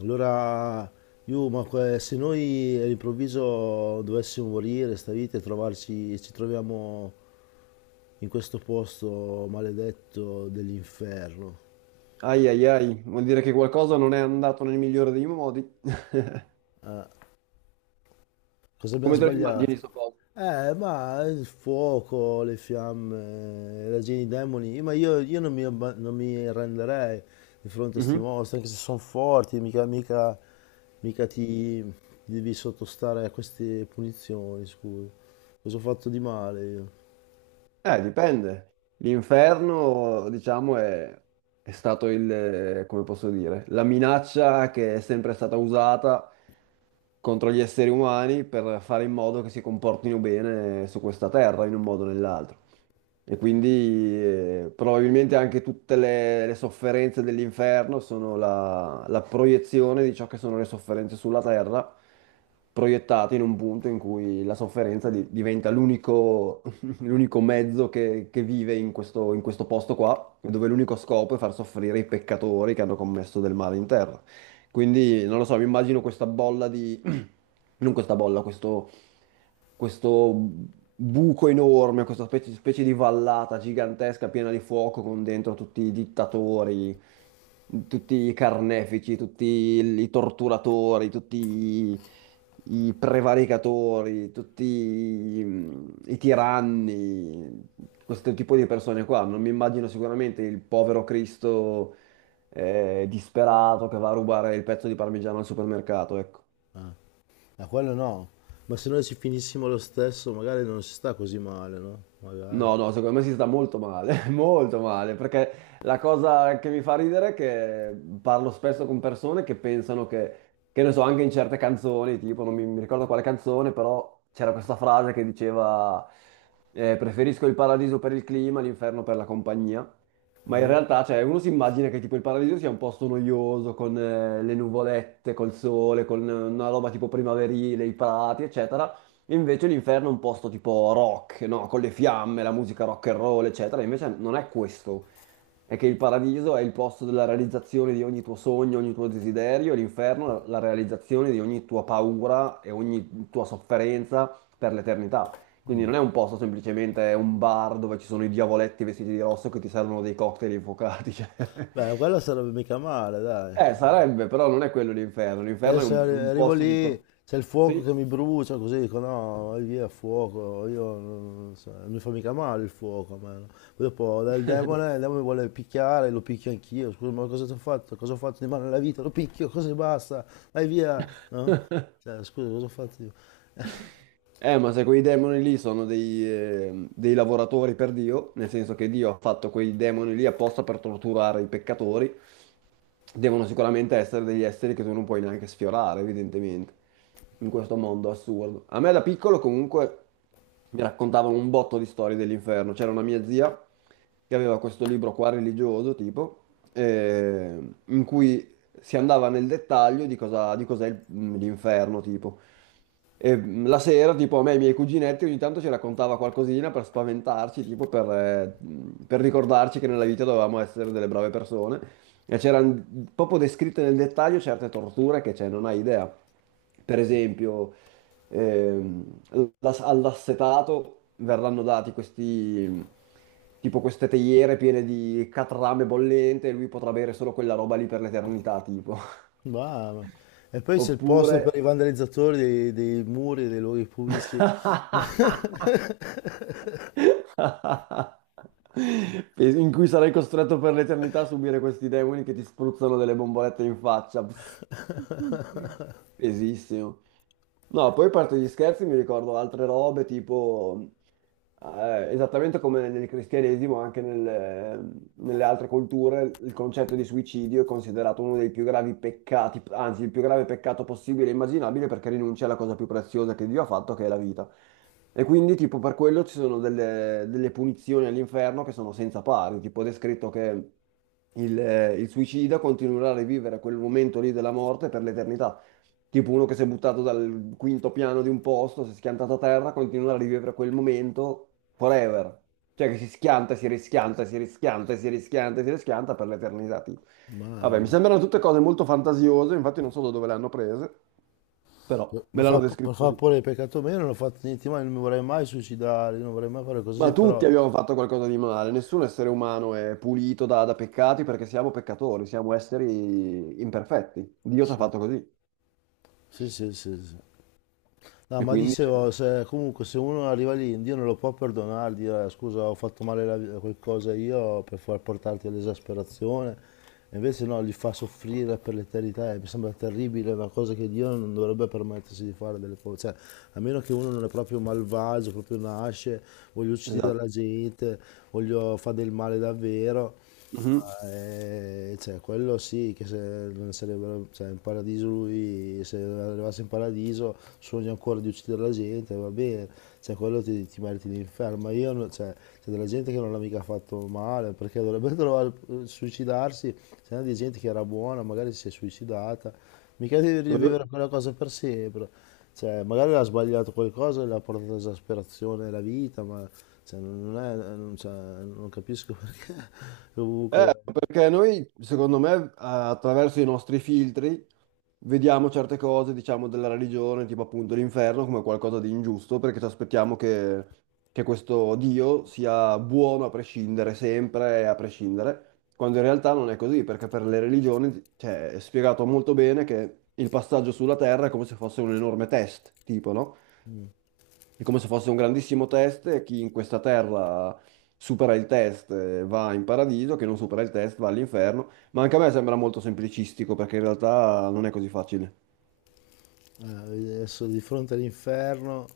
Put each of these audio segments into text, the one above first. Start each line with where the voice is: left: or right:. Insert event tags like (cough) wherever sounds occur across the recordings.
left: Allora, io, ma se noi all'improvviso dovessimo morire sta vita e trovarci, ci troviamo in questo posto maledetto dell'inferno,
right: Ai ai ai, vuol dire che qualcosa non è andato nel migliore dei modi. (laughs)
left: cosa abbiamo
right: Come te lo immagini,
left: sbagliato?
right: sto posto?
left: Ma il fuoco, le fiamme, la gente, i demoni, ma io non mi arrenderei di fronte a sti
right: Mhm.
left: mostri, anche se sono forti, mica, mica, mica ti devi sottostare a queste punizioni, scusa. Cosa ho fatto di male io?
right: Dipende. L'inferno, diciamo, è stato come posso dire, la minaccia che è sempre stata usata contro gli esseri umani per fare in modo che si comportino bene su questa terra, in un modo o nell'altro. E quindi probabilmente anche tutte le sofferenze dell'inferno sono la proiezione di ciò che sono le sofferenze sulla terra, proiettate in un punto in cui la sofferenza diventa l'unico (laughs) l'unico mezzo che vive in questo posto qua, dove l'unico scopo è far soffrire i peccatori che hanno commesso del male in terra. Quindi, non lo so, mi immagino questa bolla di (clears throat) non questa bolla, questo buco enorme, questa specie di vallata gigantesca piena di fuoco con dentro tutti i dittatori, tutti i carnefici, tutti i torturatori, i prevaricatori, i tiranni, questo tipo di persone qua. Non mi immagino sicuramente il povero Cristo disperato che va a rubare il pezzo di parmigiano al supermercato, ecco.
left: Ma quello no. Ma se noi ci finissimo lo stesso, magari non si sta così male, no? Magari.
right: No, no, secondo me si sta molto male, (laughs) molto male, perché la cosa che mi fa ridere è che parlo spesso con persone che pensano che ne so, anche in certe canzoni, tipo, non mi, mi ricordo quale canzone, però c'era questa frase che diceva preferisco il paradiso per il clima, l'inferno per la compagnia, ma in
left: Mm.
right: realtà, cioè, uno si immagina che tipo il paradiso sia un posto noioso, con le nuvolette, col sole, con una roba tipo primaverile, i prati, eccetera. Invece l'inferno è un posto tipo rock, no? Con le fiamme, la musica rock and roll, eccetera. Invece non è questo. È che il paradiso è il posto della realizzazione di ogni tuo sogno, ogni tuo desiderio, e l'inferno la realizzazione di ogni tua paura e ogni tua sofferenza per l'eternità. Quindi non è un posto semplicemente è un bar dove ci sono i diavoletti vestiti di rosso che ti servono dei cocktail infuocati. (laughs) Cioè.
left: Beh, quello sarebbe mica male, dai.
right: Sarebbe, però non è quello l'inferno.
left: Beh,
right: L'inferno è
left: se
right: è un
left: arrivo
right: posto di
left: lì, c'è il fuoco
right: Sì.
left: che mi brucia, così dico no, vai via, fuoco. Io non so, non mi fa mica male il fuoco a me, no? Poi dopo il demone mi vuole picchiare, lo picchio anch'io. Scusa, ma cosa ti ho fatto? Cosa ho fatto di male nella vita? Lo picchio, così basta, vai via, no?
right: (laughs)
left: Cioè, scusa, cosa ho fatto io?
right: Ma se quei demoni lì sono dei lavoratori per Dio, nel senso che Dio ha fatto quei demoni lì apposta per torturare i peccatori, devono sicuramente essere degli esseri che tu non puoi neanche sfiorare, evidentemente, in questo mondo assurdo. A me da piccolo comunque mi raccontavano un botto di storie dell'inferno. C'era una mia zia che aveva questo libro qua religioso, tipo, eh, in cui si andava nel dettaglio di cosa, di cos'è l'inferno, tipo. E la sera, tipo, a me e i miei cuginetti ogni tanto ci raccontava qualcosina per spaventarci, tipo per ricordarci che nella vita dovevamo essere delle brave persone. E c'erano proprio descritte nel dettaglio certe torture che, cioè, non hai idea. Per esempio, ehm, all'assetato verranno dati questi, tipo queste teiere piene di catrame bollente e lui potrà bere solo quella roba lì per l'eternità, tipo. (laughs)
left: Brava. E poi c'è il posto per
right: Oppure...
left: i vandalizzatori dei muri e dei luoghi pubblici. (laughs)
right: (laughs) in cui sarai costretto per l'eternità a subire questi demoni che ti spruzzano delle bombolette in faccia. Pss, pesissimo. No, poi a parte gli scherzi mi ricordo altre robe tipo, esattamente come nel cristianesimo, anche nelle altre culture, il concetto di suicidio è considerato uno dei più gravi peccati, anzi il più grave peccato possibile e immaginabile perché rinuncia alla cosa più preziosa che Dio ha fatto, che è la vita. E quindi tipo per quello ci sono delle punizioni all'inferno che sono senza pari, tipo è descritto che il il suicida continuerà a rivivere quel momento lì della morte per l'eternità. Tipo uno che si è buttato dal quinto piano di un posto, si è schiantato a terra, continua a rivivere quel momento forever. Cioè che si schianta, si rischianta, si rischianta, si rischianta, si rischianta per l'eternità, tipo. Vabbè, mi
left: Mamma.
right: sembrano tutte cose molto fantasiose, infatti non so da dove le hanno prese, però
left: Per
right: me
left: far,
right: l'hanno
left: per
right: descritto
left: far
right: così.
left: pure il peccato meno non ho fatto niente, ma non mi vorrei mai suicidare, non vorrei mai fare cose
right: Ma
left: così,
right: tutti
left: però.
right: abbiamo fatto qualcosa di male, nessun essere umano è pulito da peccati perché siamo peccatori, siamo esseri imperfetti. Dio ci ha
left: Sì,
right: fatto così.
left: sì, sì, sì, sì. No,
right: E
left: ma
right: quindi, cioè,
left: dicevo, comunque se uno arriva lì, Dio non lo può perdonare, dire scusa ho fatto male qualcosa io per far portarti all'esasperazione". E invece no, li fa soffrire per l'eternità, e mi sembra terribile, è una cosa che Dio non dovrebbe permettersi di fare delle cose, cioè a meno che uno non è proprio malvagio, proprio nasce, voglio uccidere
right: esatto.
left: la gente, voglio fare del male davvero.
right: Mhm.
left: Ma, cioè, quello sì, che se non sarebbero, cioè, in paradiso lui, se arrivasse in paradiso, sogna ancora di uccidere la gente, va bene, cioè, quello ti meriti l'inferno, ma io, cioè, c'è della gente che non l'ha mica fatto male, perché dovrebbe (laughs) trovare, suicidarsi, c'è di gente che era buona, magari si è suicidata, mica devi rivivere quella cosa per sempre. Cioè, magari ha sbagliato qualcosa e l'ha portato all'esasperazione la vita, ma cioè, non è, non, cioè, non capisco (laughs) perché comunque
right: Perché noi, secondo me, attraverso i nostri filtri vediamo certe cose, diciamo, della religione, tipo appunto l'inferno, come qualcosa di ingiusto, perché ci aspettiamo che questo Dio sia buono a prescindere, sempre e a prescindere, quando in realtà non è così, perché per le religioni, cioè, è spiegato molto bene che il passaggio sulla terra è come se fosse un enorme test, tipo, no? È come se fosse un grandissimo test e chi in questa terra supera il test va in paradiso, chi non supera il test va all'inferno. Ma anche a me sembra molto semplicistico perché in realtà non è così facile.
left: adesso di fronte all'inferno,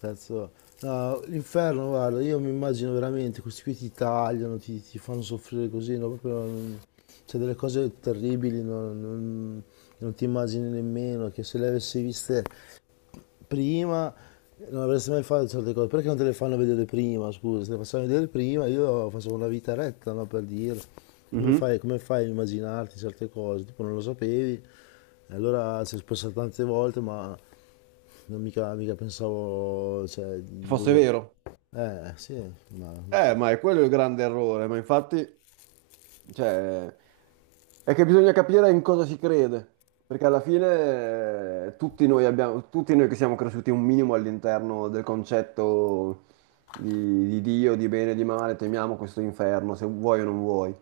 left: cazzo, no, l'inferno, guarda, io mi immagino veramente, questi qui ti tagliano, ti fanno soffrire così, no, proprio, cioè, delle cose terribili, no, non ti immagini nemmeno, che se le avessi viste prima non avresti mai fatto certe cose, perché non te le fanno vedere prima, scusa, se le facevano vedere prima io facevo una vita retta, no, per dire,
right: Mhm.
left: come fai a immaginarti certe cose, tipo non lo sapevi, e allora ci è passato tante volte, ma non mica, mica pensavo, cioè,
right: Se
left: di
right: fosse
left: dover.
right: vero.
left: Sì, ma non so.
right: Ma è quello il grande errore, ma infatti, cioè, è che bisogna capire in cosa si crede, perché alla fine tutti noi abbiamo, tutti noi che siamo cresciuti un minimo all'interno del concetto di Dio, di bene e di male, temiamo questo inferno, se vuoi o non vuoi.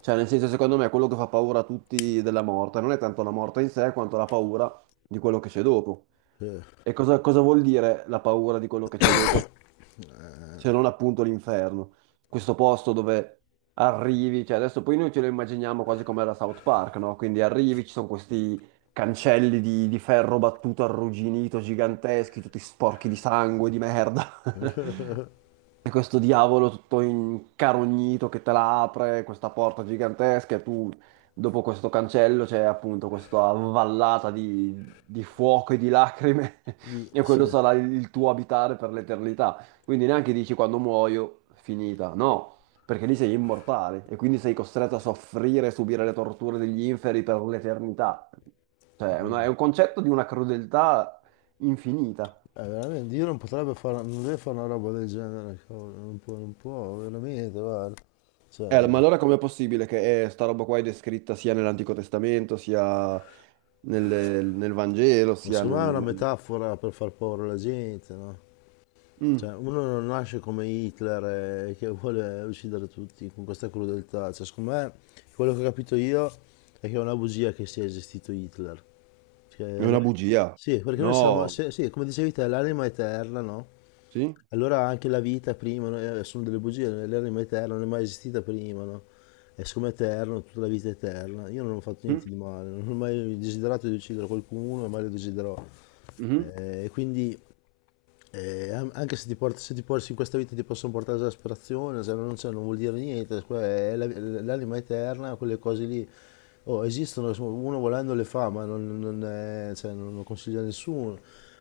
right: Cioè, nel senso, secondo me, quello che fa paura a tutti della morte non è tanto la morte in sé, quanto la paura di quello che c'è dopo.
left: Eh,
right: E cosa, cosa vuol dire la paura di quello che c'è dopo? Se non appunto l'inferno. Questo posto dove arrivi, cioè adesso poi noi ce lo immaginiamo quasi come era South Park, no? Quindi arrivi, ci sono questi cancelli di ferro battuto arrugginito, giganteschi, tutti sporchi di sangue, di merda. (laughs) E questo diavolo tutto incarognito che te la apre, questa porta gigantesca, e tu dopo questo cancello c'è appunto questa vallata di fuoco e di lacrime, (laughs) e quello
left: sì.
right: sarà il tuo abitare per l'eternità. Quindi neanche dici quando muoio, finita, no, perché lì sei immortale e quindi sei costretto a soffrire e subire le torture degli inferi per l'eternità. Cioè, è un concetto di una crudeltà infinita.
left: Veramente, Dio non potrebbe fare, non deve fare una roba del genere, cavolo, non può, non può, veramente, guarda, cioè.
right: Ma allora com'è possibile che sta roba qua è descritta sia nell'Antico Testamento, sia nel Vangelo,
left: Ma
right: sia
left: secondo
right: nel...
left: me è una
right: nel-
left: metafora per far paura alla gente, no?
right: Mm,
left: Cioè, uno non nasce come Hitler che vuole uccidere tutti con questa crudeltà. Cioè, secondo me, quello che ho capito io è che è una bugia che sia esistito Hitler.
right: è
left: Cioè, la-
right: una bugia.
left: Sì, perché noi siamo,
right: No.
left: sì, come dicevi te, l'anima eterna, no?
right: Sì?
left: Allora anche la vita prima, no, sono delle bugie, l'errore è eterno, non è mai esistita prima, no? E siccome è eterno, tutta la vita è eterna. Io non ho fatto
right: Mm,
left: niente di male, non ho mai desiderato di uccidere qualcuno e mai lo desiderò.
right: mhm,
left: E quindi anche se in questa vita ti possono portare all'asperazione, se non, c'è, non vuol dire niente, è l'anima eterna, quelle cose lì oh, esistono, insomma, uno volendo le fa, ma non, non è- cioè, non lo consiglia a nessuno.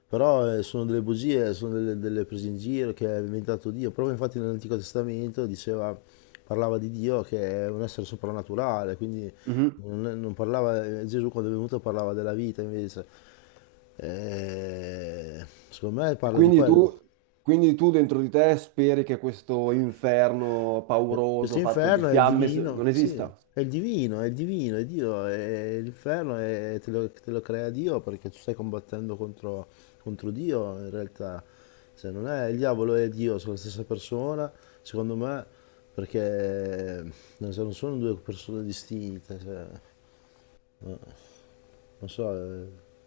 left: Però sono delle bugie, sono delle prese in giro che ha inventato Dio. Proprio infatti nell'Antico Testamento parlava di Dio che è un essere soprannaturale, quindi
right: mhm.
left: non parlava. Gesù quando è venuto parlava della vita invece. Secondo me parla di
right: Quindi
left: quello.
right: tu, quindi tu dentro di te speri che questo inferno
left: Questo
right: pauroso fatto di
left: inferno è il
right: fiamme
left: divino,
right: non
left: sì,
right: esista?
left: è il divino, è il divino, è Dio, è l'inferno e te lo crea Dio perché tu stai combattendo contro, contro Dio in realtà. Se non è il diavolo e Dio, sono la stessa persona, secondo me, perché non so, non sono due persone distinte, cioè, non so.